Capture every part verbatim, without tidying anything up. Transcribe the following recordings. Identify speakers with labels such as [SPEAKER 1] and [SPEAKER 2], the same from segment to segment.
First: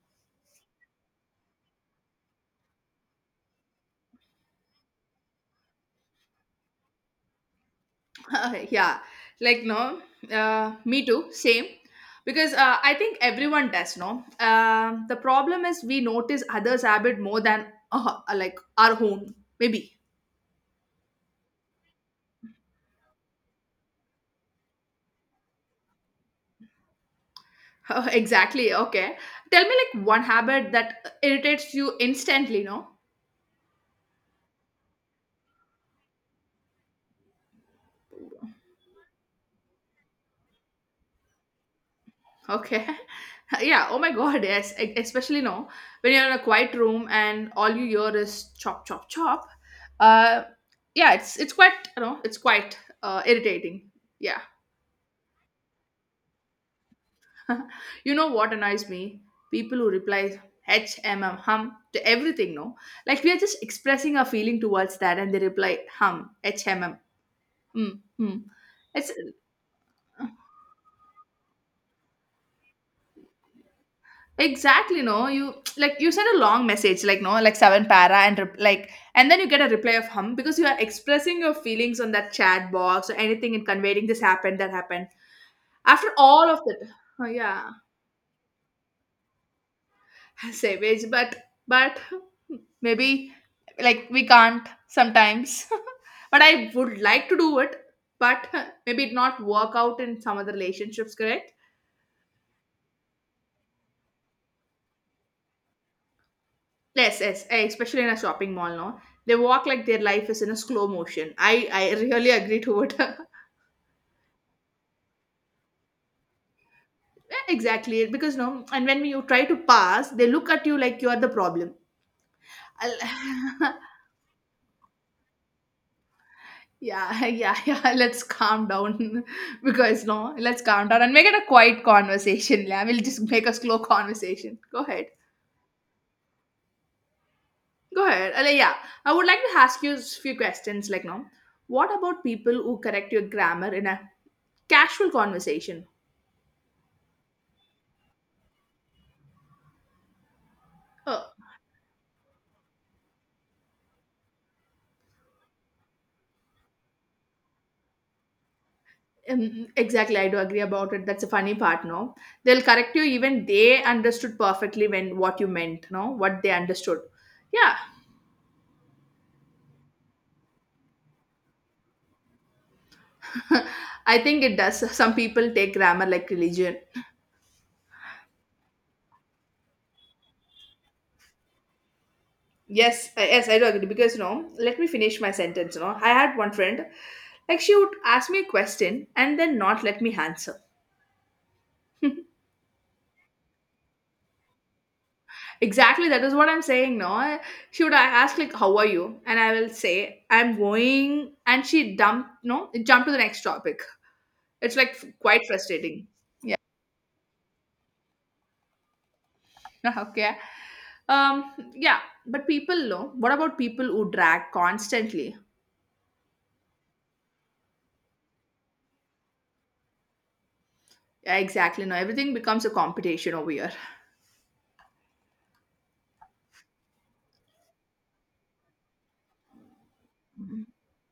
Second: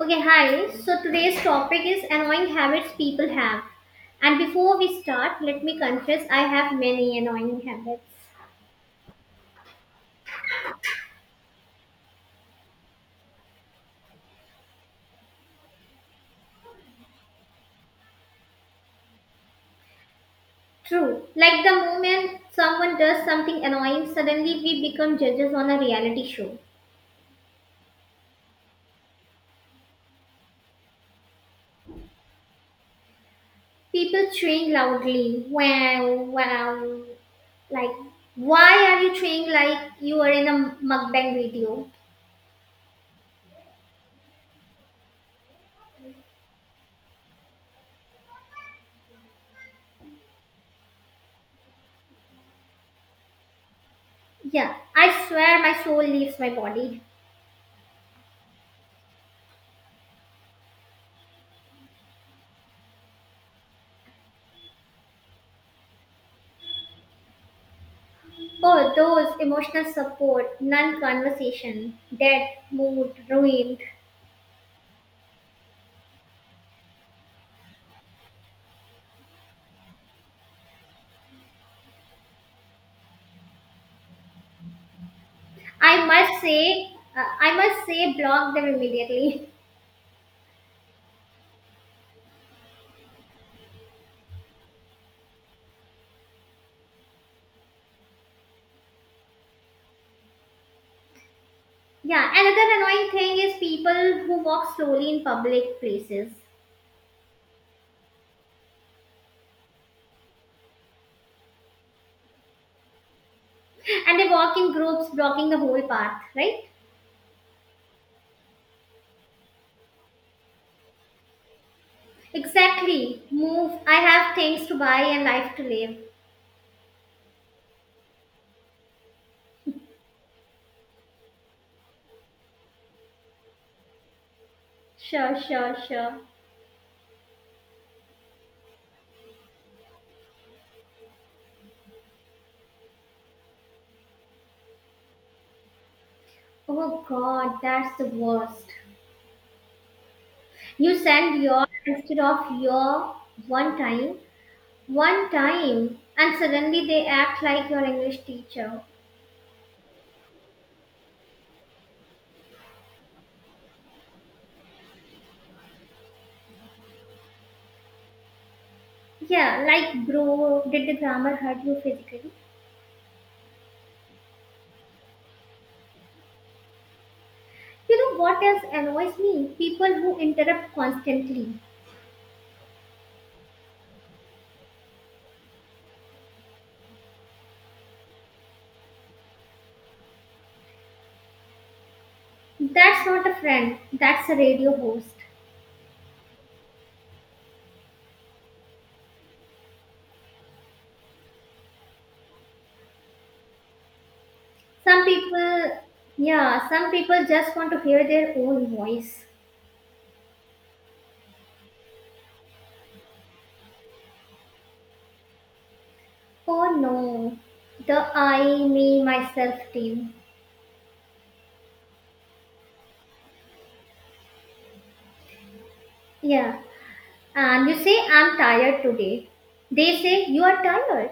[SPEAKER 1] Okay, hi. So today's topic is annoying habits people have. And before we start, let me confess I have many annoying habits.
[SPEAKER 2] Uh, yeah, like, no, uh, me too, same. Because uh, I think everyone does, no, um, the problem is we notice others habit more than, uh, like, our own maybe.
[SPEAKER 1] True. Like the moment someone does something annoying, suddenly we become judges on a reality show.
[SPEAKER 2] Uh, exactly. Okay, tell me, like, one habit that irritates you instantly, no?
[SPEAKER 1] People cheering loudly, wow, wow. Like, why are you cheering like you are in a mukbang video?
[SPEAKER 2] Okay. Yeah, oh my god, yes, e- especially, no, when you're in a quiet room and all you hear is chop chop chop. uh yeah, it's it's quite, you know it's quite uh, irritating, yeah.
[SPEAKER 1] Yeah, I swear my soul leaves my body.
[SPEAKER 2] You know what annoys me? People who reply HMM, hum to everything, no? Like, we are just expressing our feeling towards that and they reply hum, HMM, hmm, hmm.
[SPEAKER 1] Oh,
[SPEAKER 2] It's
[SPEAKER 1] those emotional support, non conversation, dead, mood, ruined.
[SPEAKER 2] exactly, no. You like you send a long message, like, no, like, seven para and rep- like, and then you get a reply of hum because you are expressing your feelings on that chat box or anything and conveying this happened, that happened.
[SPEAKER 1] I
[SPEAKER 2] After
[SPEAKER 1] must
[SPEAKER 2] all of that,
[SPEAKER 1] say, uh,
[SPEAKER 2] oh,
[SPEAKER 1] I
[SPEAKER 2] yeah,
[SPEAKER 1] must say, block them immediately.
[SPEAKER 2] savage, but but maybe, like, we can't sometimes. But I would like to do it. But maybe it not work out in some other relationships, correct?
[SPEAKER 1] Yeah, another annoying thing is people who walk slowly in public places,
[SPEAKER 2] Yes, yes, eh, especially in a shopping mall, no, they walk like their life is in a slow motion. I i really agree to it.
[SPEAKER 1] and they walk in groups, blocking the whole path, right?
[SPEAKER 2] Yeah, exactly, because, no, and when you try to pass they look at you like you are the problem.
[SPEAKER 1] Exactly. Move.
[SPEAKER 2] I'll-
[SPEAKER 1] I have things to buy and life to live.
[SPEAKER 2] Yeah. Yeah, yeah. Let's calm down. Because, no, let's calm down and make it a quiet conversation. Yeah, we'll just make a slow conversation. Go ahead,
[SPEAKER 1] Sure, sure, sure.
[SPEAKER 2] go ahead. Uh, yeah, I would like to ask you a few questions. Like, no, what about people who correct your grammar in a casual conversation?
[SPEAKER 1] Oh God, that's the worst. You
[SPEAKER 2] Oh,
[SPEAKER 1] send your instead of your one time. One time, and suddenly they act like your English teacher.
[SPEAKER 2] um, exactly. I do agree about it. That's a funny part. No, they'll correct you even they understood perfectly when what you meant. No, what they understood. Yeah.
[SPEAKER 1] Yeah, like, bro, did the grammar hurt you physically?
[SPEAKER 2] I think it does. Some people take grammar like religion.
[SPEAKER 1] You know what else annoys me? People who interrupt constantly.
[SPEAKER 2] Yes, I- yes, I do agree because, you know, let me finish my sentence. You know, I had one friend, like, she would ask me a question and then not let me answer.
[SPEAKER 1] That's not a friend, that's a radio host.
[SPEAKER 2] Exactly, that is what I'm saying. No, she would ask like, "How are you?" and I will say, "I'm going," and she dump, no, jump to the next topic. It's like
[SPEAKER 1] Some
[SPEAKER 2] quite
[SPEAKER 1] people,
[SPEAKER 2] frustrating. Yeah.
[SPEAKER 1] yeah, some people just want to hear their own voice.
[SPEAKER 2] Okay. Um. Yeah, but people know. What about people who drag constantly?
[SPEAKER 1] Oh no, the I, me, myself team.
[SPEAKER 2] Yeah, exactly. No, everything becomes a competition over here.
[SPEAKER 1] Yeah, and you say, I'm tired today. They say, you are tired.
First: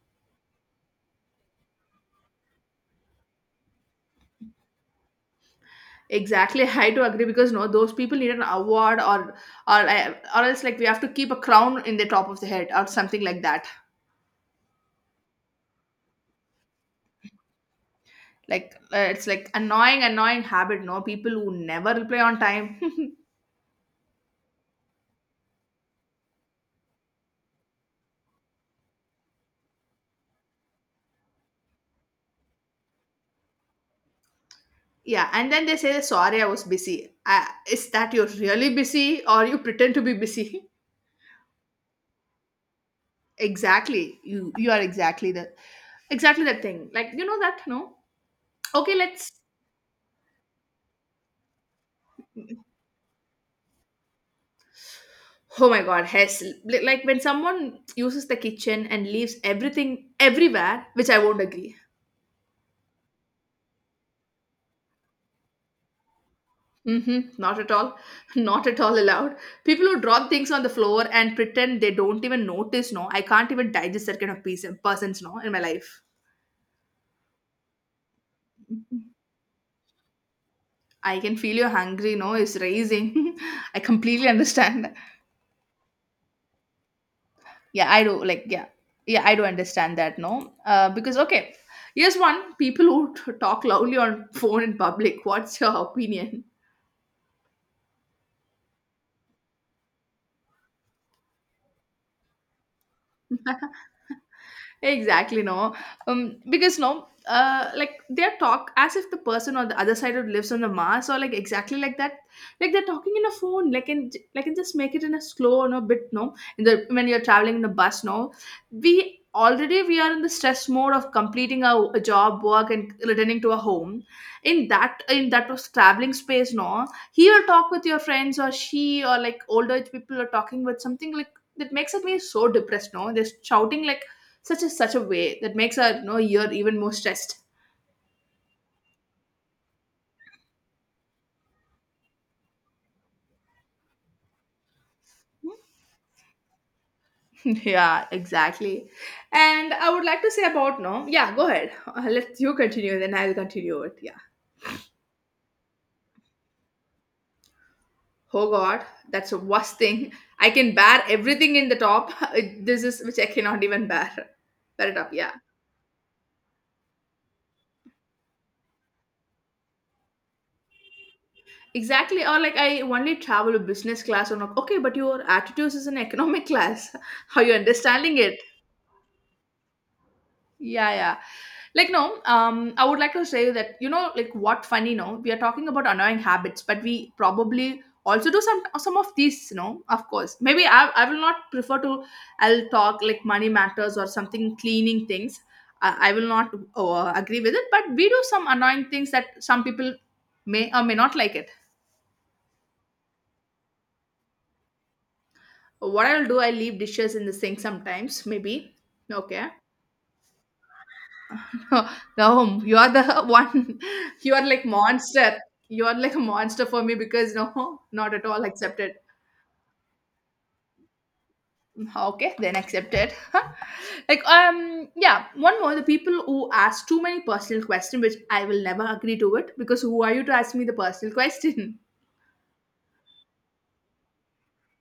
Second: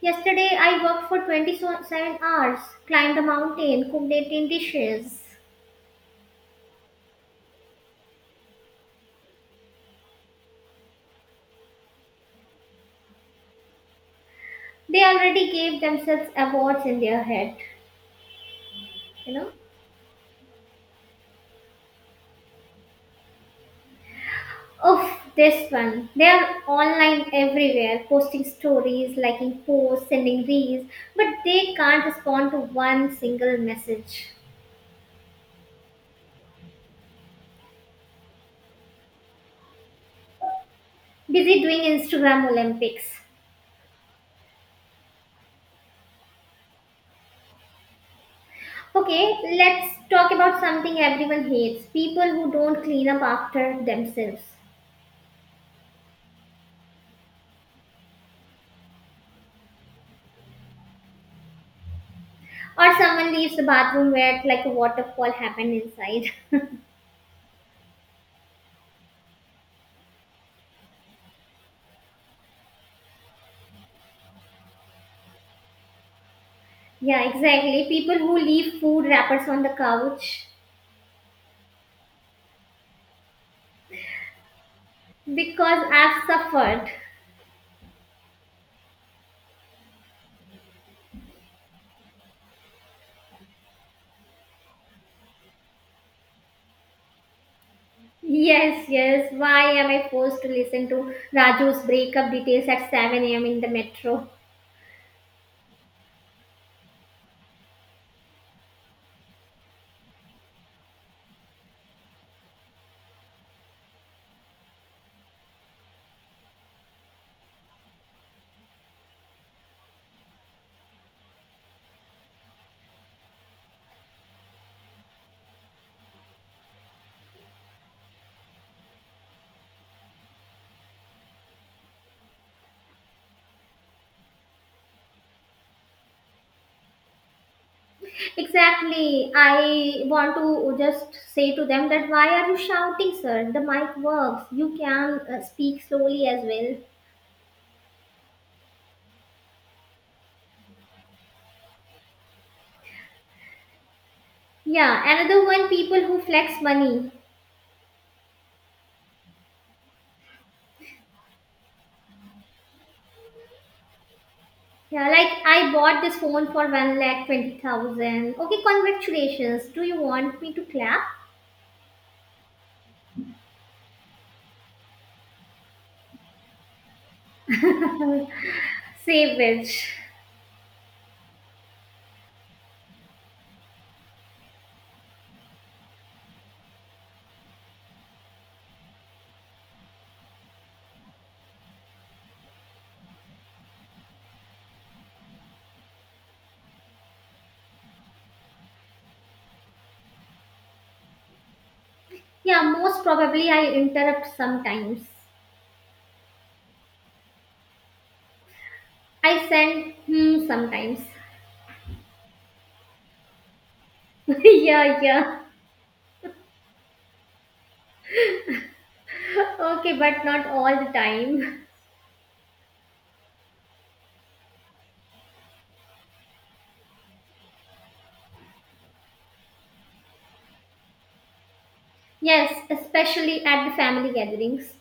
[SPEAKER 1] Yesterday, I worked for twenty-seven hours, climbed a mountain, cooked eighteen dishes.
[SPEAKER 2] Exactly. I do agree because, no, those people need an award, or or or else, like, we have to keep a crown in the top of the head or something like that.
[SPEAKER 1] They already gave themselves awards in their head,
[SPEAKER 2] Like, uh, it's
[SPEAKER 1] you
[SPEAKER 2] like
[SPEAKER 1] know.
[SPEAKER 2] annoying, annoying habit. No, people who never reply on time.
[SPEAKER 1] Oh, this one. They are online everywhere, posting stories, liking posts, sending reels, but they can't respond to one single message.
[SPEAKER 2] Yeah, and then they say sorry, I was busy. Uh, is that you're really busy or you pretend to be busy?
[SPEAKER 1] Busy doing Instagram Olympics.
[SPEAKER 2] Exactly, you you are exactly the exactly that thing. Like, you know that, no. Okay, let's
[SPEAKER 1] Okay, let's talk about something everyone hates, people who don't clean up after themselves.
[SPEAKER 2] Oh my god, yes. Li- Like when someone uses the kitchen and leaves everything everywhere, which I won't agree.
[SPEAKER 1] Or someone leaves the bathroom where like a waterfall happened inside.
[SPEAKER 2] Hmm. Not at all. Not at all allowed. People who drop things on the floor and pretend they don't even notice, no, I can't even digest that kind of piece, persons, no, in my life.
[SPEAKER 1] Yeah, exactly. People who leave food wrappers on the couch
[SPEAKER 2] I can feel you're hungry, no, is raising. I completely understand.
[SPEAKER 1] because I've suffered.
[SPEAKER 2] Yeah, I do. Like, yeah, yeah, I do understand that, no. Uh, because, okay, here's one, people who t- talk loudly on phone in public. What's your opinion?
[SPEAKER 1] Yes, yes. Why am I forced to listen to Raju's breakup details at seven a m in the metro?
[SPEAKER 2] Exactly, no. Um because, no, uh like, their talk as if the person on the other side of lives on the mars, or like exactly like that. Like they're talking in a phone, like, and, like, and just make it in a slow, no, bit, no, in the when you're traveling in a bus, no, we already, we are in the stress mode of completing our job work and returning to our home. In that in that was traveling space, no, he will talk with your friends, or she, or like older people are talking with something like that makes it me so depressed, no, they're shouting like such a such a way that makes our, no, know, ear even more stressed.
[SPEAKER 1] Exactly. I want to just say to them that why are you shouting, sir? The mic works. You can uh, speak slowly as well.
[SPEAKER 2] Yeah, exactly. And I would like to say about, no, yeah, go ahead, uh, let you continue then I'll continue it, yeah.
[SPEAKER 1] Yeah, another one, people who flex money.
[SPEAKER 2] Oh god, that's the worst thing. I can bear everything in the top. This is which I cannot even bear, bear it
[SPEAKER 1] Yeah,
[SPEAKER 2] up,
[SPEAKER 1] like
[SPEAKER 2] yeah.
[SPEAKER 1] I bought this phone for one lakh twenty thousand. Okay, congratulations. Do you want me to clap?
[SPEAKER 2] Exactly, or like I only travel a business class or not. Okay, but your attitudes is an economic class. How you understanding it?
[SPEAKER 1] Say which.
[SPEAKER 2] Yeah, yeah. Like, no, um, I would like to say that, you know, like, what funny, no, we are talking about annoying habits, but we probably also do some some of these, you know, of course. Maybe I, I will not prefer to, I'll talk like money matters or something cleaning things. I, I will not uh, agree with it, but we do some annoying things that some people may or may not like it.
[SPEAKER 1] Yeah, most probably I interrupt sometimes.
[SPEAKER 2] What I'll do, I leave dishes in the sink sometimes, maybe.
[SPEAKER 1] I
[SPEAKER 2] Okay.
[SPEAKER 1] send hmm sometimes.
[SPEAKER 2] No, you are the one. You are like
[SPEAKER 1] Yeah,
[SPEAKER 2] monster.
[SPEAKER 1] yeah.
[SPEAKER 2] You are like a monster for me because, no, not at all accepted.
[SPEAKER 1] Okay, but not all the time.
[SPEAKER 2] Okay, then accepted. Like, um, yeah. One more, the people who ask too many personal questions, which I will never agree to it because who are you to ask me the personal question?
[SPEAKER 1] Yes, especially at the family gatherings.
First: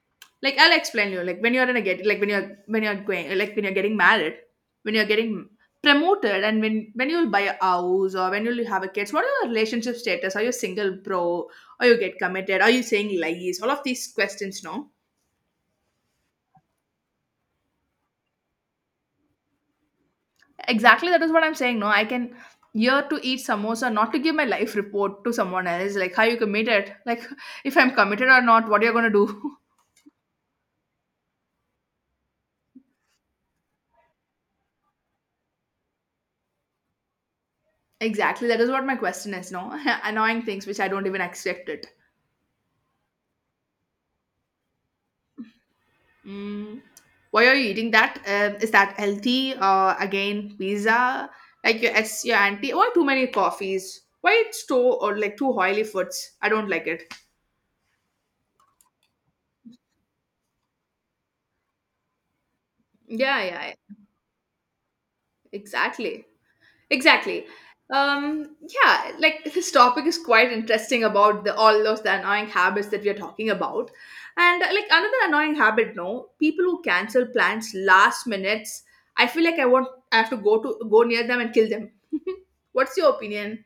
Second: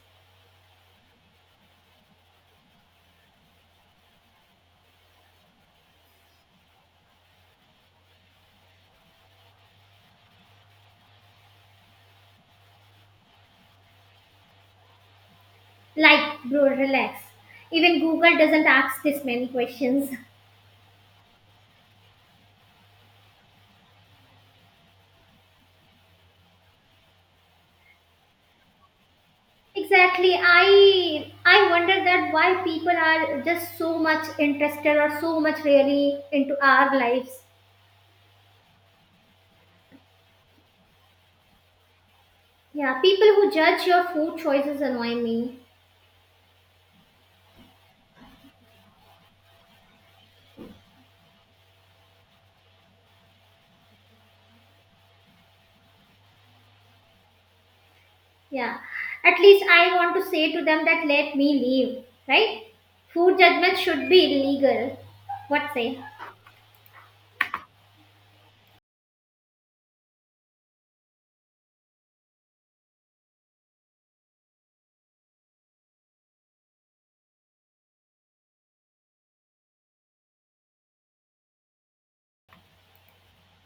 [SPEAKER 2] Like, I'll explain you, like, when you're in a get like when you're when you're going, like, when you're getting married, when you're getting promoted, and when when you'll buy a house, or when you'll have a kids, what are your relationship status, are you single, bro, or you get committed, are you saying lies, all of these questions, no,
[SPEAKER 1] Like, bro, relax. Even Google doesn't ask this many questions.
[SPEAKER 2] exactly, that is what I'm saying, no, I can year to eat samosa, not to give my life report to someone else, like, how you committed, like, if I'm committed or not, what you're going to do?
[SPEAKER 1] Exactly. I I wonder that why people are just so much interested or so much really into our lives.
[SPEAKER 2] Exactly, that is what my question is, no. Annoying things which I don't even accept it.
[SPEAKER 1] Yeah, people who judge your food choices annoy me.
[SPEAKER 2] Mm. Why are you eating that? Um, is that healthy? Uh, again, pizza. Like your ex, your auntie. Why too many coffees? Why it's too or like too oily foods? I don't like it.
[SPEAKER 1] Yeah. At least I want to say to them that let me leave, right? Food
[SPEAKER 2] Yeah, yeah,
[SPEAKER 1] judgment should be illegal. What say?
[SPEAKER 2] exactly. Exactly. Um, yeah, like, this topic is quite interesting about the all those the annoying habits that we are talking about. And uh, like, another annoying habit, no, people who cancel plans last minutes. I feel like I want I have to go to go near them and kill them. What's your opinion?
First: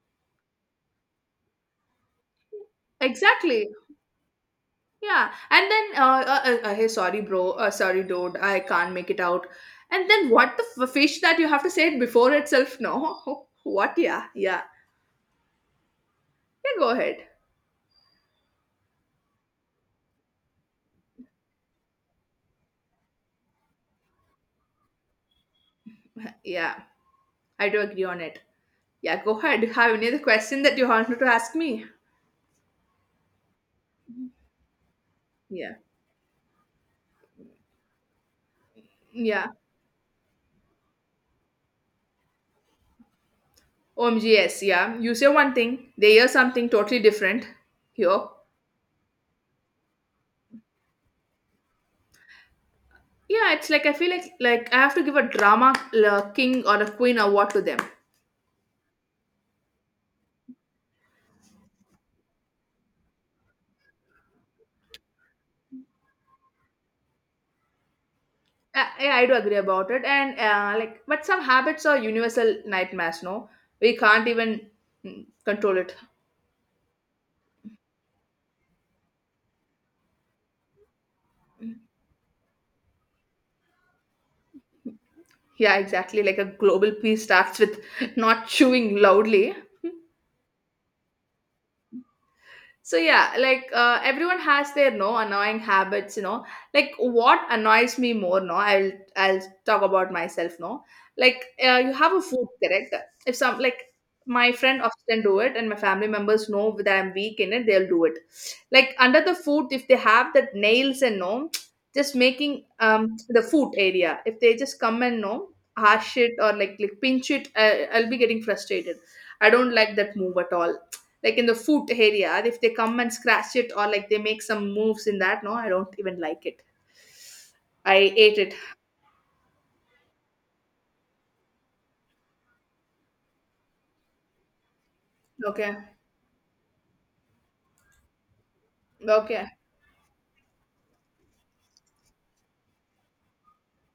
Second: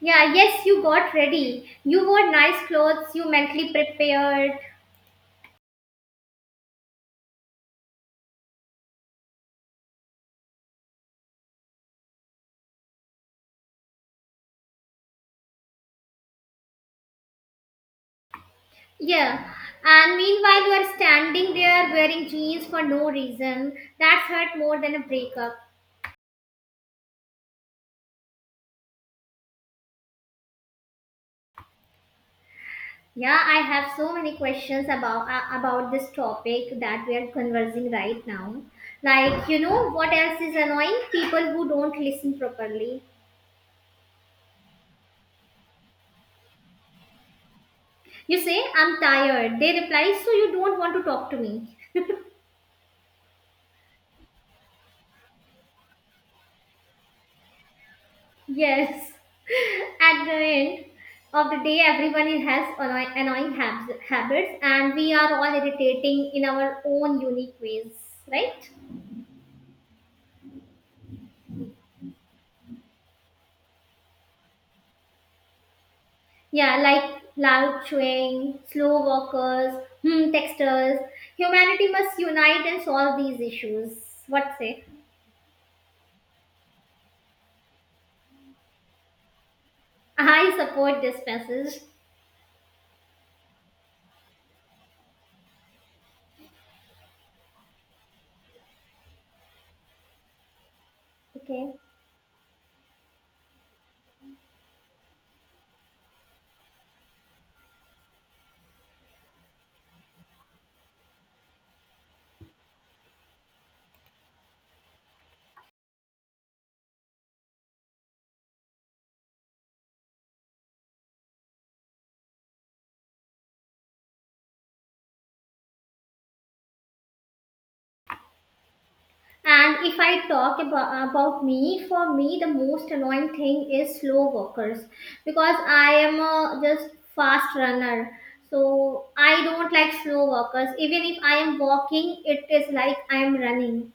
[SPEAKER 1] Yeah, yes, you got ready. You wore nice clothes, you
[SPEAKER 2] Exactly.
[SPEAKER 1] mentally prepared.
[SPEAKER 2] Yeah. And then, uh, uh, uh, uh, hey, sorry, bro. Uh, sorry, dude. I can't make it out. And then, what the f- fish that you have to say it before itself? No. What? Yeah. Yeah. Yeah. Go ahead.
[SPEAKER 1] Yeah, and meanwhile, you are standing there wearing jeans for no reason. That's hurt more than a breakup.
[SPEAKER 2] Yeah. I do agree on it. Yeah. Go ahead. Have any other question that you wanted to ask me?
[SPEAKER 1] Yeah, I have so many questions about uh,
[SPEAKER 2] Yeah.
[SPEAKER 1] about this topic that we are conversing right now. Like,
[SPEAKER 2] Yeah.
[SPEAKER 1] you know, what else is annoying? People who don't listen properly.
[SPEAKER 2] oh my god, yes. Yeah. You say one thing, they hear something totally different. Here.
[SPEAKER 1] You say, "I'm tired." They reply, "So you don't want to talk to me?"
[SPEAKER 2] Yeah. It's like I feel like like I have to give a drama uh, king or a queen award to them.
[SPEAKER 1] Yes, at the end of the day, everyone is- has annoy- annoying hab- habits, and we are all irritating in our own unique ways, right?
[SPEAKER 2] Uh, yeah, I do agree about it, and uh, like, but some habits are universal nightmares. No, we can't even mm, control it.
[SPEAKER 1] Yeah, like loud chewing, slow walkers, hmm, texters. Humanity must unite and solve these issues. What say?
[SPEAKER 2] Yeah, exactly. Like a global peace starts with not chewing loudly.
[SPEAKER 1] I support this message.
[SPEAKER 2] So yeah, like, uh, everyone has their no annoying habits, you know. Like what annoys me more, no, i'll i'll talk about myself, no. Like,
[SPEAKER 1] Okay.
[SPEAKER 2] uh, you have a food, correct? If some, like, my friend often do it, and my family members know that I'm weak in it, they'll do it. Like under the food, if they have that nails, and no, just making um the food area, if they just come and no, harsh it or like like pinch it, uh, I'll be getting frustrated. I don't like that move at all. Like in the foot area, if they come and scratch it, or like they make some moves in that, no, I don't even like it. I ate it.
[SPEAKER 1] And if I talk about, about me, for me, the most annoying thing is slow walkers because
[SPEAKER 2] Okay,
[SPEAKER 1] I am a just fast runner. So I
[SPEAKER 2] okay,
[SPEAKER 1] don't like slow walkers. Even if I am walking, it is like I am running.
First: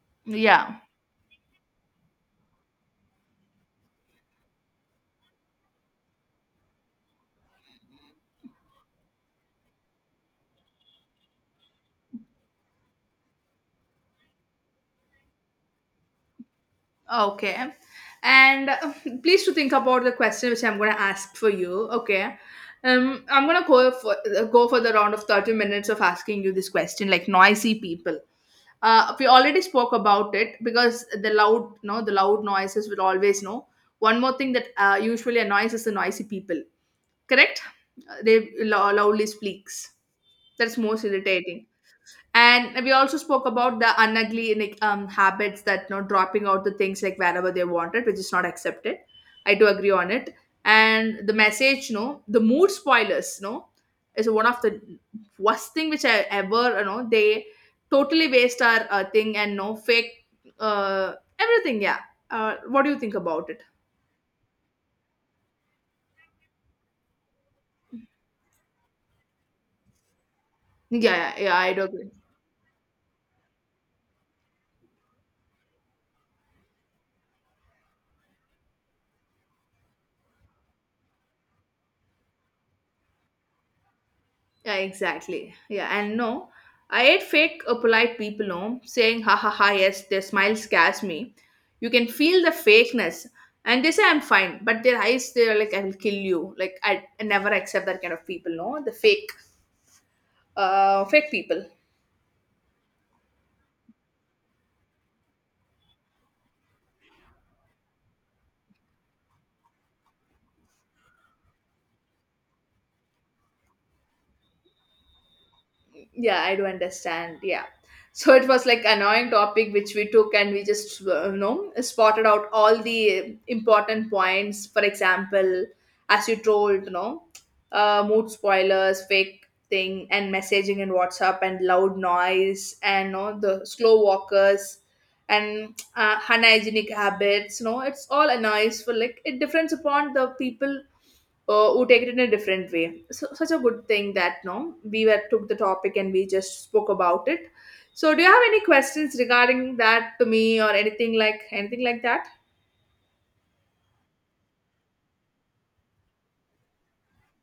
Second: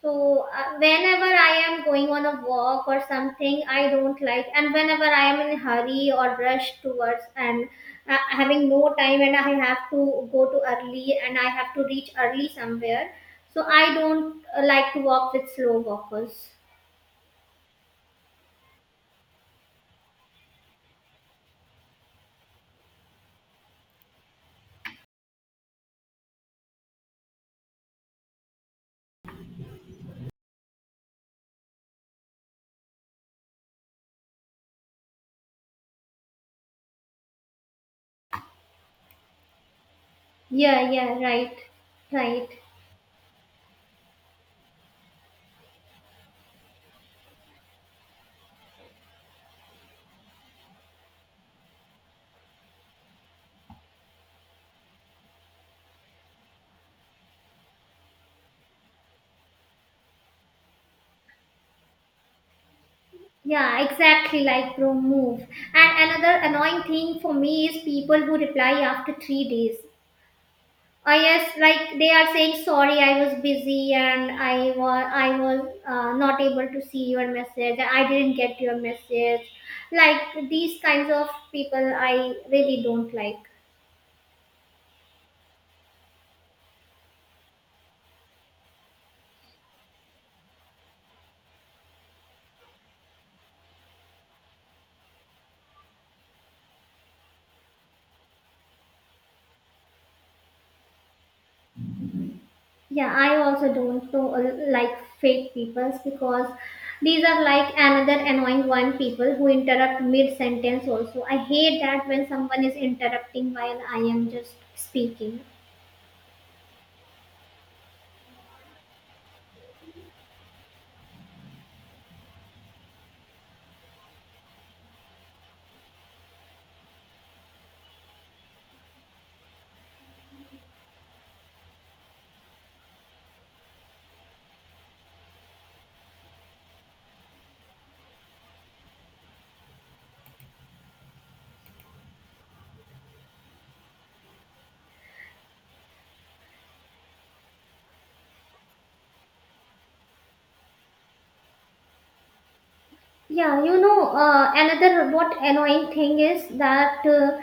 [SPEAKER 1] So
[SPEAKER 2] yeah,
[SPEAKER 1] uh, whenever I am going on a walk or something, I don't like. And whenever I am in a hurry or rush towards and uh, having no time, and I have to go to early and I have to reach early somewhere, so I don't uh, like to walk with slow walkers.
[SPEAKER 2] okay. And uh, please to think about the question which I'm going to ask for you. Okay. um I'm going to go for uh, go for the round of thirty minutes of asking you this question, like noisy people. Uh, we already spoke about it because the loud, no, the loud noises will always know. One more thing that uh, usually annoys is the noisy people, correct? Uh, they lo- loudly speaks. That's
[SPEAKER 1] Yeah,
[SPEAKER 2] most
[SPEAKER 1] yeah, right,
[SPEAKER 2] irritating.
[SPEAKER 1] right.
[SPEAKER 2] And we also spoke about the unugly, like, um, habits, that, you know, dropping out the things like wherever they want it, which is not accepted. I do agree on it. And the message, you know, the mood spoilers, you know, is one of the worst thing which I ever, you know, they totally waste our uh, thing and no fake, uh, everything, yeah. Uh, what do you think about it?
[SPEAKER 1] Yeah, exactly, like bro move. And another annoying thing for me is people who reply after three days.
[SPEAKER 2] Yeah,
[SPEAKER 1] Oh
[SPEAKER 2] yeah, yeah,
[SPEAKER 1] yes,
[SPEAKER 2] I do
[SPEAKER 1] like they
[SPEAKER 2] agree.
[SPEAKER 1] are saying sorry, I was busy and I was I was uh, not able to see your message. I didn't get your message. Like these kinds of people, I really don't like.
[SPEAKER 2] Yeah, exactly. Yeah, and no, I hate fake uh, polite people, no, saying ha ha ha, yes, their smile scares me. You can feel the fakeness. And they say I'm fine, but their eyes, they're like, I will kill you. Like, I, I never accept that kind of people, no? The fake, uh, fake people.
[SPEAKER 1] Yeah, I also don't know, uh, like fake peoples because these are like another annoying one, people who interrupt mid sentence. Also, I hate that when someone is interrupting while I am just speaking.
[SPEAKER 2] Yeah, I do understand, yeah. So it was like annoying topic which we took, and we just, uh, you know, spotted out all the important points. For example, as you told, you know, uh, mood spoilers, fake thing, and messaging in WhatsApp, and loud noise, and, you know, the slow walkers, and uh, unhygienic habits, you know. It's all a noise for, like, it depends upon the people uh, who take it in a different way. So, such a good thing that no, we were took the topic and we just spoke about it. So, do you have any questions regarding that to me, or anything, like, anything like that?
[SPEAKER 1] Yeah, you know, uh, another what annoying thing is that uh,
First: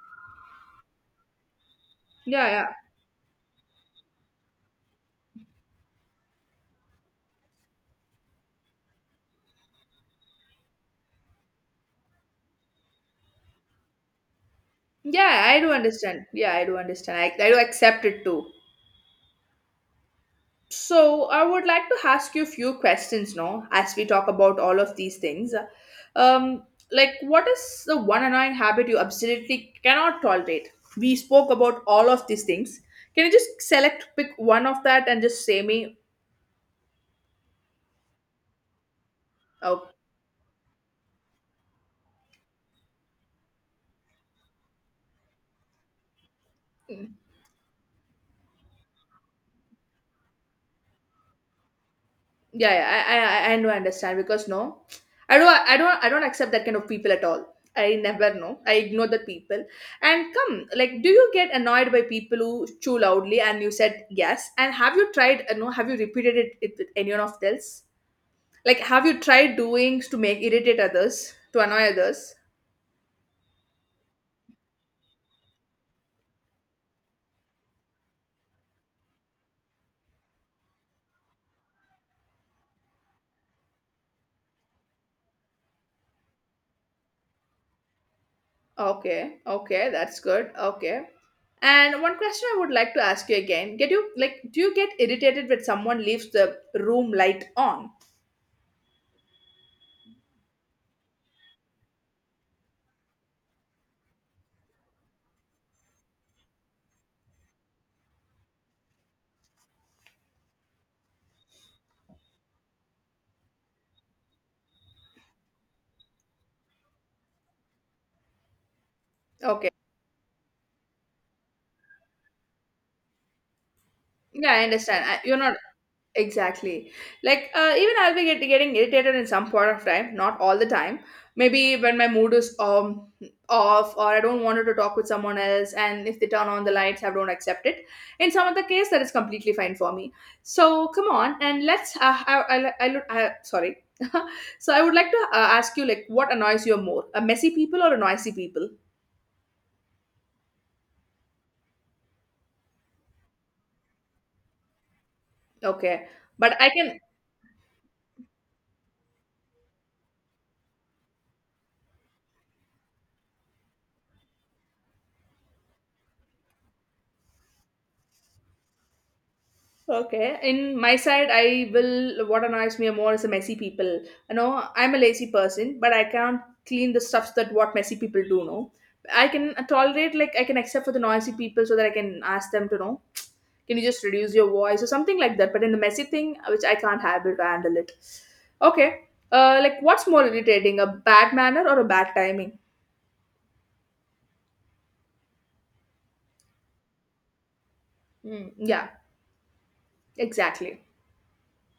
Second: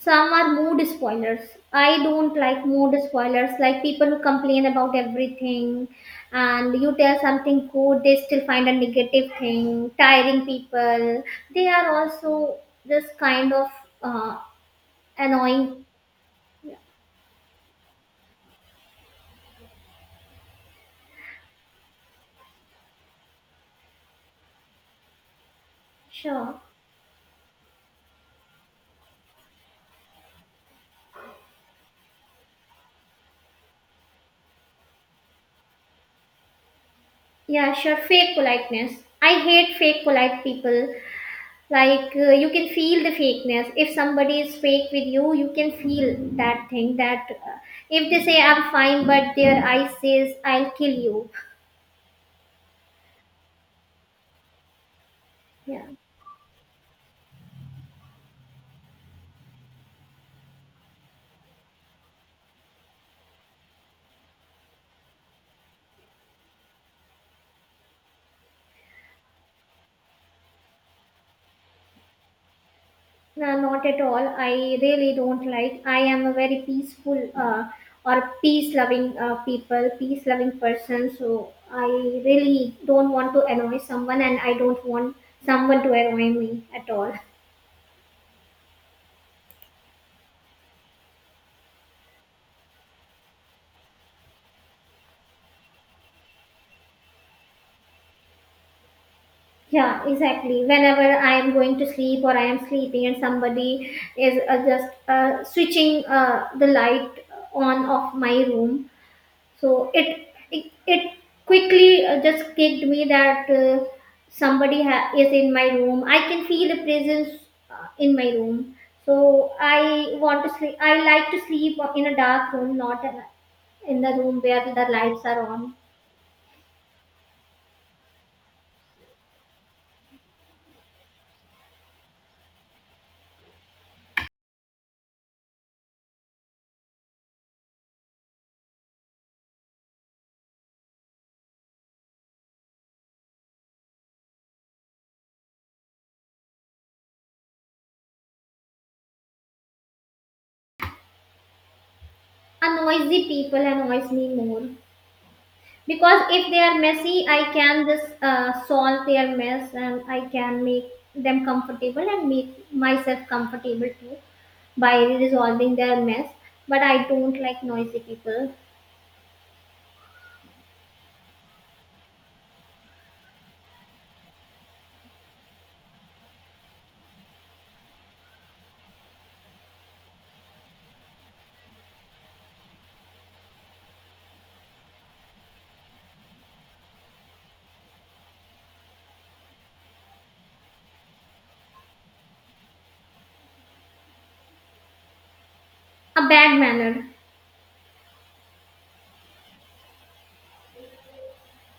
[SPEAKER 1] some are mood spoilers. I don't
[SPEAKER 2] Yeah,
[SPEAKER 1] like
[SPEAKER 2] yeah,
[SPEAKER 1] mood spoilers, like people who complain about everything, and you tell something good, they still find a negative thing, tiring people. They are also this kind of uh,
[SPEAKER 2] yeah. I do
[SPEAKER 1] annoying.
[SPEAKER 2] understand. Yeah, I do understand. I, I do accept it too. So, I would like to ask you a few questions now as we talk about all of these things.
[SPEAKER 1] Sure.
[SPEAKER 2] Um, like, what is the one annoying habit you absolutely cannot tolerate? We spoke about all of these things. Can you just select, pick one of that, and just say me?
[SPEAKER 1] Yeah, sure. Fake politeness. I hate fake polite people like, uh, you can feel the fakeness. If somebody is fake with you, you can feel that thing, that uh, if they say I'm fine but their eye says I'll kill you.
[SPEAKER 2] Yeah, yeah, I, I I I know, I understand, because no, I don't I
[SPEAKER 1] Yeah
[SPEAKER 2] don't I don't accept that kind of people at all. I never know. I ignore the people. And come, like, do you get annoyed by people who chew loudly? And you said yes. And have you tried? uh, No, have you repeated it, it with anyone of else? Like, have you tried doing to make irritate others, to annoy others?
[SPEAKER 1] no, not at all. I really don't like. I am a very peaceful, uh, or peace loving uh, people, peace loving person, so I really don't want to annoy someone and I don't want someone to annoy me at all.
[SPEAKER 2] Okay, okay, that's good. Okay. And one question I would like to ask you again: get you like, do you get irritated when someone leaves the room light on?
[SPEAKER 1] Yeah, exactly. Whenever I am going to sleep or I am sleeping and somebody is uh, just uh, switching uh, the light on off my room, so it it, it quickly uh, just kicked me that uh, somebody ha- is in my room. I can feel the presence uh, in my room. So
[SPEAKER 2] Okay.
[SPEAKER 1] I want to sleep. I like to sleep in a dark room, not in a- in the room
[SPEAKER 2] Yeah,
[SPEAKER 1] where
[SPEAKER 2] I
[SPEAKER 1] the
[SPEAKER 2] understand. I,
[SPEAKER 1] lights
[SPEAKER 2] you're
[SPEAKER 1] are
[SPEAKER 2] not
[SPEAKER 1] on.
[SPEAKER 2] exactly, like, uh, even I'll be get, getting irritated in some point of time, not all the time. Maybe when my mood is um off, or I don't want to talk with someone else, and if they turn on the lights, I don't accept it. In some other case, that is completely fine for me. So come on, and let's. Uh, I, I, I, look- I sorry. So I would like to uh, ask you, like, what annoys you more, a messy people or a noisy people?
[SPEAKER 1] A noisy people annoys me more,
[SPEAKER 2] Okay,
[SPEAKER 1] because if
[SPEAKER 2] but
[SPEAKER 1] they
[SPEAKER 2] I
[SPEAKER 1] are
[SPEAKER 2] can.
[SPEAKER 1] messy I can just uh, solve their mess and I can make them comfortable and make myself comfortable too by resolving their mess. But I don't like noisy people.
[SPEAKER 2] Okay, in my side, I will. What annoys me more is the messy people. You know, I'm a lazy person, but I can't clean the stuffs that what messy people do. No, I can tolerate, like, I can accept for the noisy people, so that I can ask them to know. Can you just reduce your voice or something like that? But in the messy thing, which I can't handle, handle it. Okay, uh, like, what's more irritating, a bad manner or a bad timing?
[SPEAKER 1] A bad manner.
[SPEAKER 2] Mm, yeah, exactly.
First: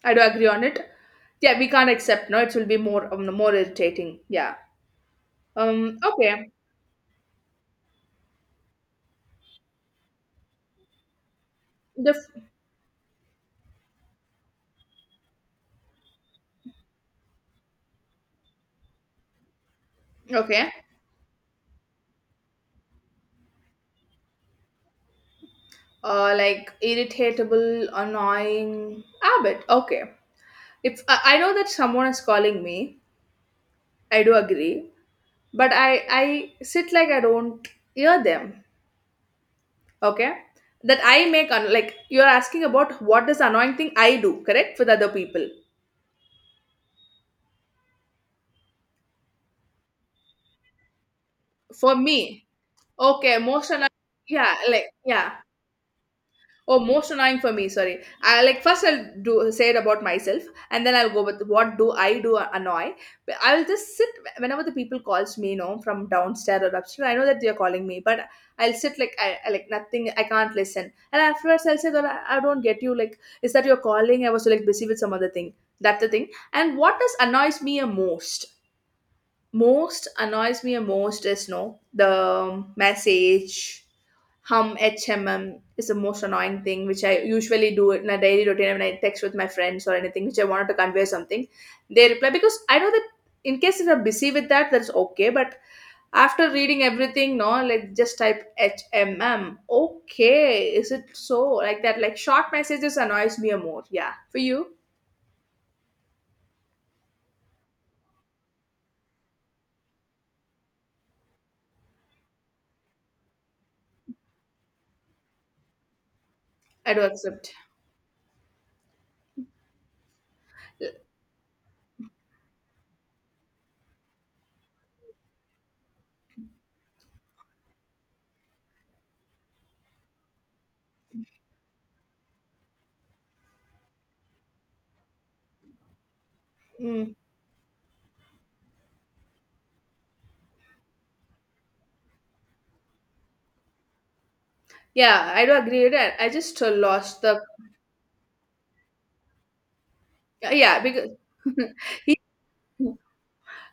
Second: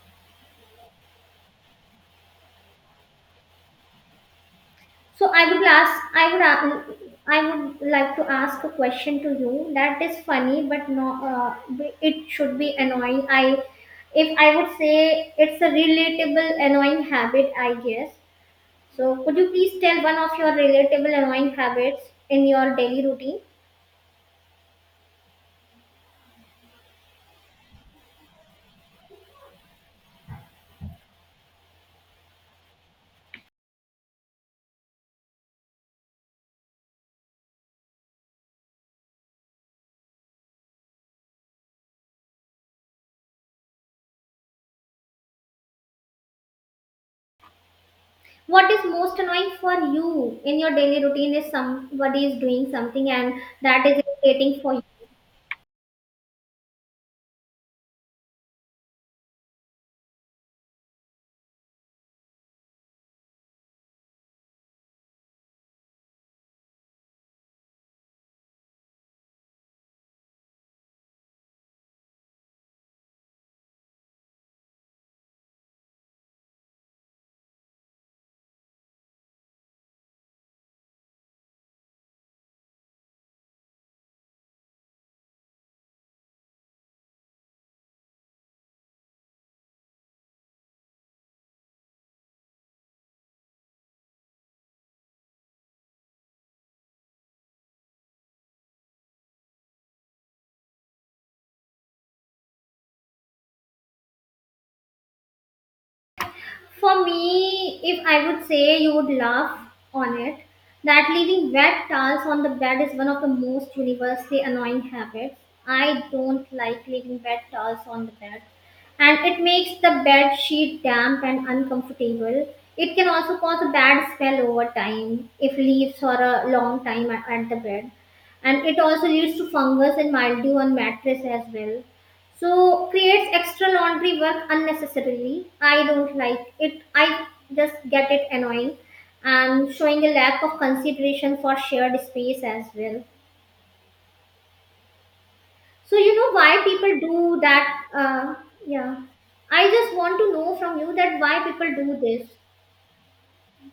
[SPEAKER 2] I do agree on it. Yeah, we can't accept. No, it will be more um, more irritating. Yeah.
[SPEAKER 1] So i would
[SPEAKER 2] Um.
[SPEAKER 1] ask i would
[SPEAKER 2] Okay.
[SPEAKER 1] a- I would like to ask a question to you that is funny, but no, uh, it
[SPEAKER 2] Def-
[SPEAKER 1] should be annoying I if I would say, it's a relatable annoying habit, I guess. So, could you please tell one of your
[SPEAKER 2] okay.
[SPEAKER 1] relatable annoying habits in your daily routine?
[SPEAKER 2] Uh, like, irritatable, annoying habit. Okay. If I, I know that someone is calling me, I do agree. But I I sit like I don't hear them. Okay. That I make un- like you're asking about what is annoying thing I do, correct? With other people.
[SPEAKER 1] What is most annoying for you in your daily routine is
[SPEAKER 2] For
[SPEAKER 1] somebody is
[SPEAKER 2] me,
[SPEAKER 1] doing something and
[SPEAKER 2] okay, most
[SPEAKER 1] that
[SPEAKER 2] annoying.
[SPEAKER 1] is
[SPEAKER 2] Yeah,
[SPEAKER 1] irritating for you.
[SPEAKER 2] like yeah. Oh, most annoying for me. Sorry. I like first, I'll do say it about myself, and then I'll go with what do I do annoy. But I'll just sit whenever the people calls me, you know, from downstairs or upstairs. I know that they're calling me, but I'll sit like I, I like nothing. I can't listen. And afterwards, I'll say that I, I don't get you. Like, is that you're calling? I was like busy with some other thing. That's the thing. And what does annoys me a most? Most annoys me most is no the message, hum, H M M is the most annoying thing which I usually do it in a daily routine when I text with my friends or anything which I wanted to convey something. They reply because I know that in case if you're busy with that, that's okay. But after reading everything, no, like, just type H M M. Okay, is it so, like that? Like, short messages annoys me more. Yeah, for you,
[SPEAKER 1] For me, if I would say, you would laugh on it, that leaving wet towels on the bed is one of the most universally annoying habits. I don't like
[SPEAKER 2] I do
[SPEAKER 1] leaving wet
[SPEAKER 2] accept.
[SPEAKER 1] towels on the bed, and it makes the bed sheet damp and uncomfortable. It can also cause a bad smell over time if leaves for a long time at at the bed, and it also leads to fungus and mildew on mattress as well. So creates extra laundry work unnecessarily. I don't like it.
[SPEAKER 2] Mm.
[SPEAKER 1] I just get it annoying, and showing a lack of consideration for shared space as well.
[SPEAKER 2] Yeah, I do agree with
[SPEAKER 1] So you
[SPEAKER 2] that. I
[SPEAKER 1] know why
[SPEAKER 2] just uh,
[SPEAKER 1] people
[SPEAKER 2] lost
[SPEAKER 1] do
[SPEAKER 2] the.
[SPEAKER 1] that? Uh, yeah, I just want to
[SPEAKER 2] Yeah,
[SPEAKER 1] know from
[SPEAKER 2] yeah,
[SPEAKER 1] you
[SPEAKER 2] because
[SPEAKER 1] that why people do
[SPEAKER 2] he-
[SPEAKER 1] this.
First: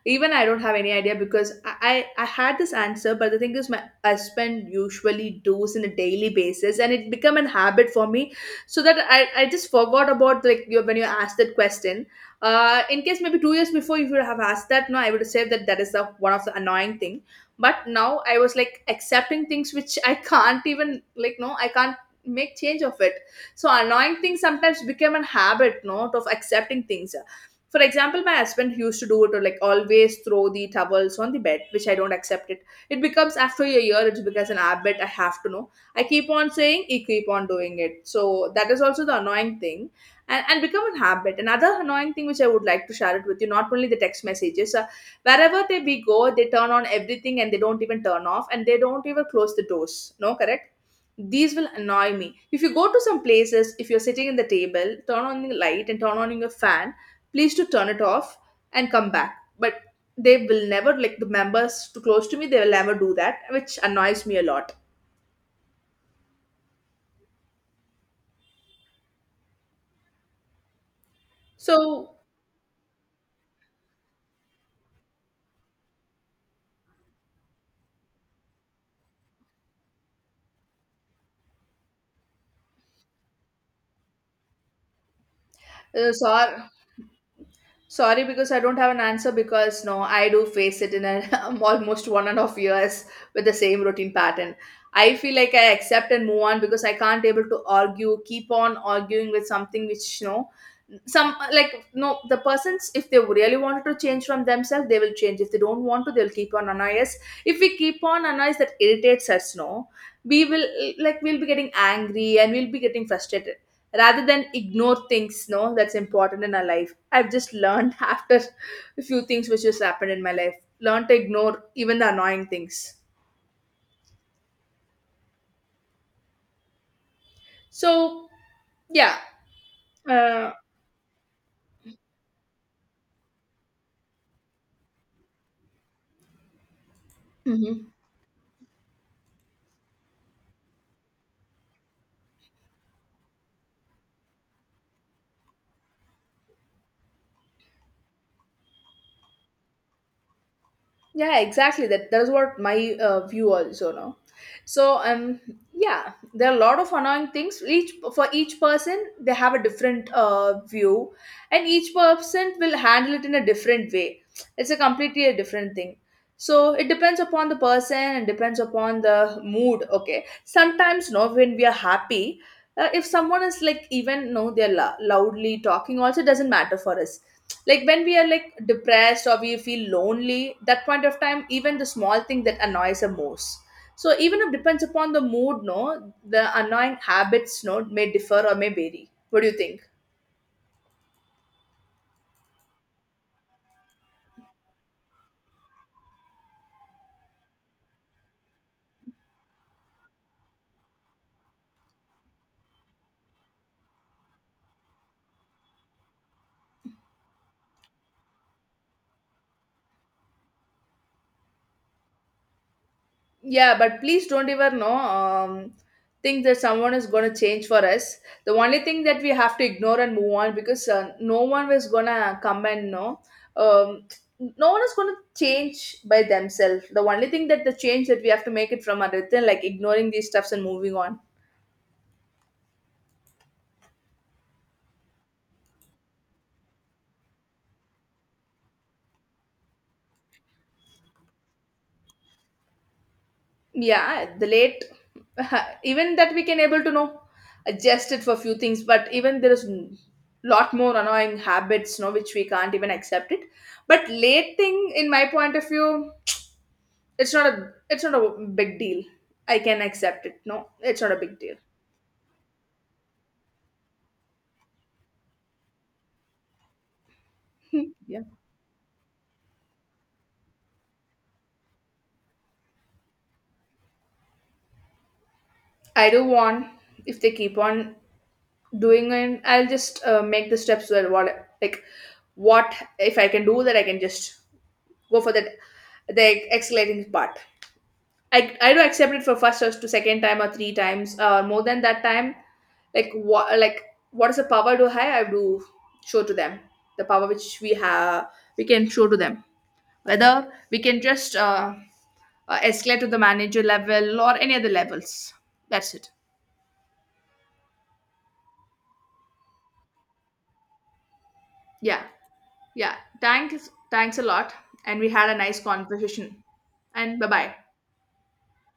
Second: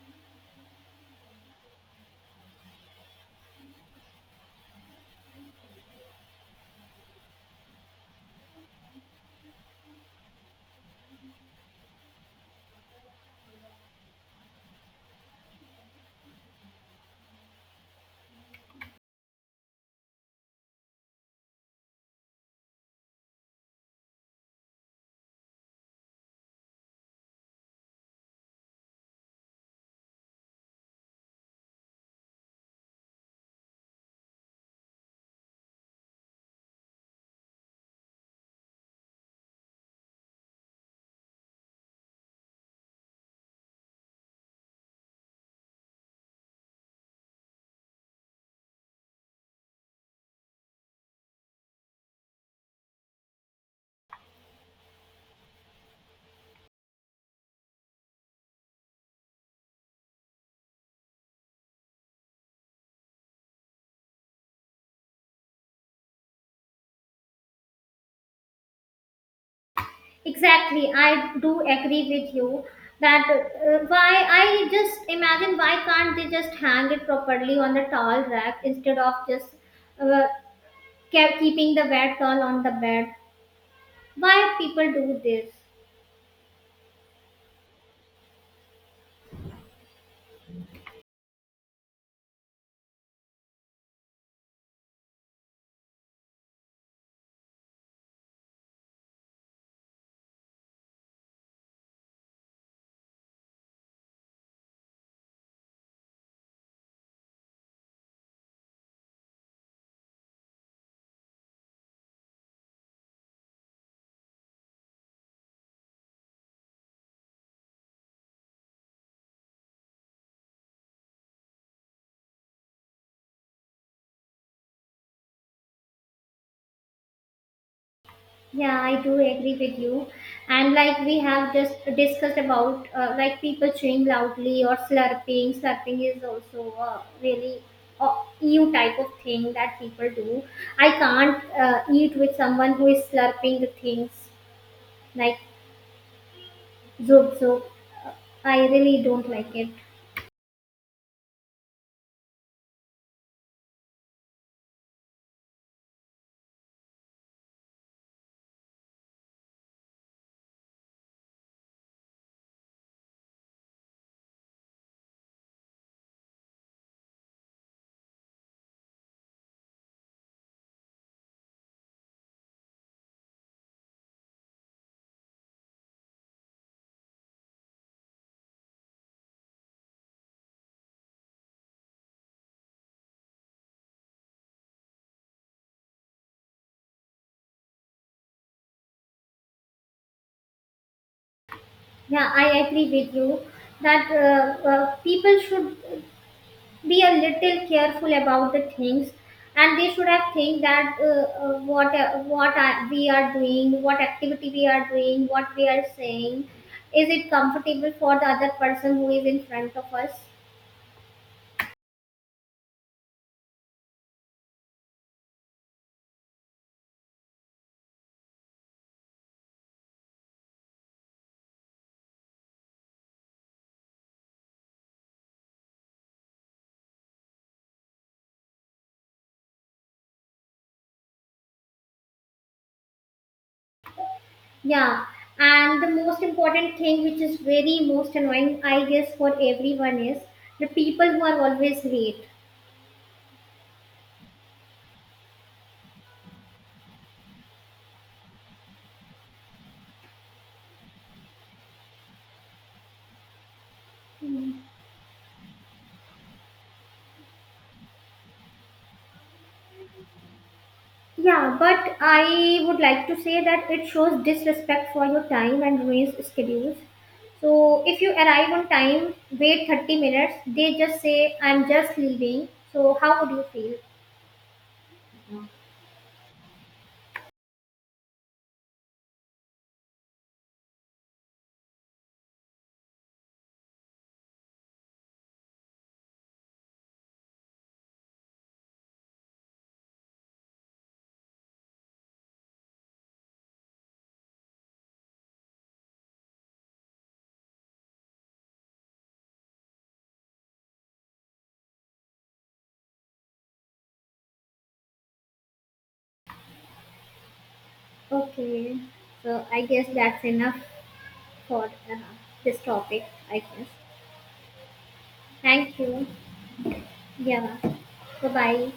[SPEAKER 2] even I don't have any idea, because I, I I had this answer, but the thing is, my husband usually does in a daily basis, and it become an habit for me, so that I, I just forgot about, like, you when you asked that question. Uh, in case maybe two years before if you have asked that, no, I would say that that is the one of the annoying thing. But now I was like accepting things which I can't even, like, no, I can't make change of it. So annoying things sometimes become an habit, not of accepting things. For example, my husband used to do it, or like, always throw the towels on the bed, which I don't accept it. It becomes after a year, it becomes an habit. I have to know, I keep on saying, he keep on doing it. So that is also the annoying thing. And, and become a habit. Another annoying thing which I would like to share it with you, not only the text messages, uh, wherever they we go, they turn on everything, and they don't even turn off, and they don't even close the doors, no, correct? These will annoy me. If you go to some places, if you're sitting in the table, turn on the light and turn on your fan, please to turn it off and come back. But they will never, like, the members too close to me, they will never do that, which annoys me a lot.
[SPEAKER 1] Exactly, I do agree
[SPEAKER 2] So,
[SPEAKER 1] with you that uh, why, I just imagine why can't they just hang it properly on the towel rack instead of just uh, kept keeping the wet girl on the bed. Why people do this?
[SPEAKER 2] uh, sorry. Sorry, because I don't have an answer, because no, I do face it in a, almost one and a half years with the same routine pattern. I feel like I accept and move on, because I can't able to argue, keep on arguing with something which, you know, some, uh, like, no, the persons, if they really wanted to change from themselves, they will change. If they don't want to, they'll keep on annoy us. If we keep on annoy us, that irritates us, no. We will, like, we'll be getting angry and we'll be getting frustrated rather than ignore things, no. That's important in our life. I've just learned after a few things which has happened in my life, learned to ignore even the annoying things. So,
[SPEAKER 1] Yeah, I do
[SPEAKER 2] yeah.
[SPEAKER 1] agree with you.
[SPEAKER 2] Uh,
[SPEAKER 1] And like we have just discussed about, uh, like people chewing loudly or slurping. Slurping is also a really
[SPEAKER 2] mhm.
[SPEAKER 1] uh, new type of thing that people do. I can't uh, eat with someone who is slurping the things like zoop zoop. I really don't like it.
[SPEAKER 2] Yeah, exactly, that that's what my uh, view also, no. So, um yeah, there are a lot of annoying things. Each for each person, they have a different uh, view, and each person will handle it in a different way. It's a completely a different thing. So it depends upon the person and depends upon the mood. Okay, sometimes no, when we are happy, uh, if someone is like, even no, they're lou- loudly talking also, doesn't matter for us. Like when we are like depressed or we feel lonely, that point of time even the small thing that annoys us most. So even if depends upon the mood, no, the annoying habits, no, may differ or may vary. What do you think?
[SPEAKER 1] Yeah, I agree with you that uh, uh, people should be a little careful about the things, and they should have think that, uh, uh, what uh, what are, we are doing, what activity we are doing, what we are saying, is it comfortable for the other person who is in front of us.
[SPEAKER 2] Yeah, but please don't ever know, um, think that someone is going to change for us. The only thing that we have to ignore and move on, because uh, no one is going to come and know. Um, no one is going to change by themselves. The only thing that the change that we have to make it from other than like ignoring these stuffs and moving on.
[SPEAKER 1] Yeah, and the most important thing which is very most annoying, I guess, for everyone is the people who are always late.
[SPEAKER 2] Yeah, the late, even that we can able to know, adjust it for few things, but even there is n- lot more annoying habits, no, which we can't even accept it. But late thing, in my point of view, it's not a it's not a big deal. I can accept it. No, it's not a big
[SPEAKER 1] Yeah,
[SPEAKER 2] deal.
[SPEAKER 1] but I would like to say that it shows disrespect for your time and ruins schedules. So if you
[SPEAKER 2] Yeah,
[SPEAKER 1] arrive on time, wait thirty minutes, they just say, I'm just leaving. So how would you feel?
[SPEAKER 2] I do want. If they keep on doing it, I'll just uh, make the steps well. What, like, what if I can do that? I can just go for that the escalating part. I I do accept it for first or to second time or three times or more than that time. Like, what, like, what is the power do I I do show to them? The power which we have, we can show to them, whether we can just uh, uh, escalate to the manager level or any other levels. That's it.
[SPEAKER 1] Okay, so I guess that's enough for uh,
[SPEAKER 2] Yeah,
[SPEAKER 1] this
[SPEAKER 2] yeah.
[SPEAKER 1] topic, I guess.
[SPEAKER 2] Thanks thanks a lot, and we had a nice
[SPEAKER 1] Thank you.
[SPEAKER 2] conversation, and bye bye.
[SPEAKER 1] Yeah, bye bye.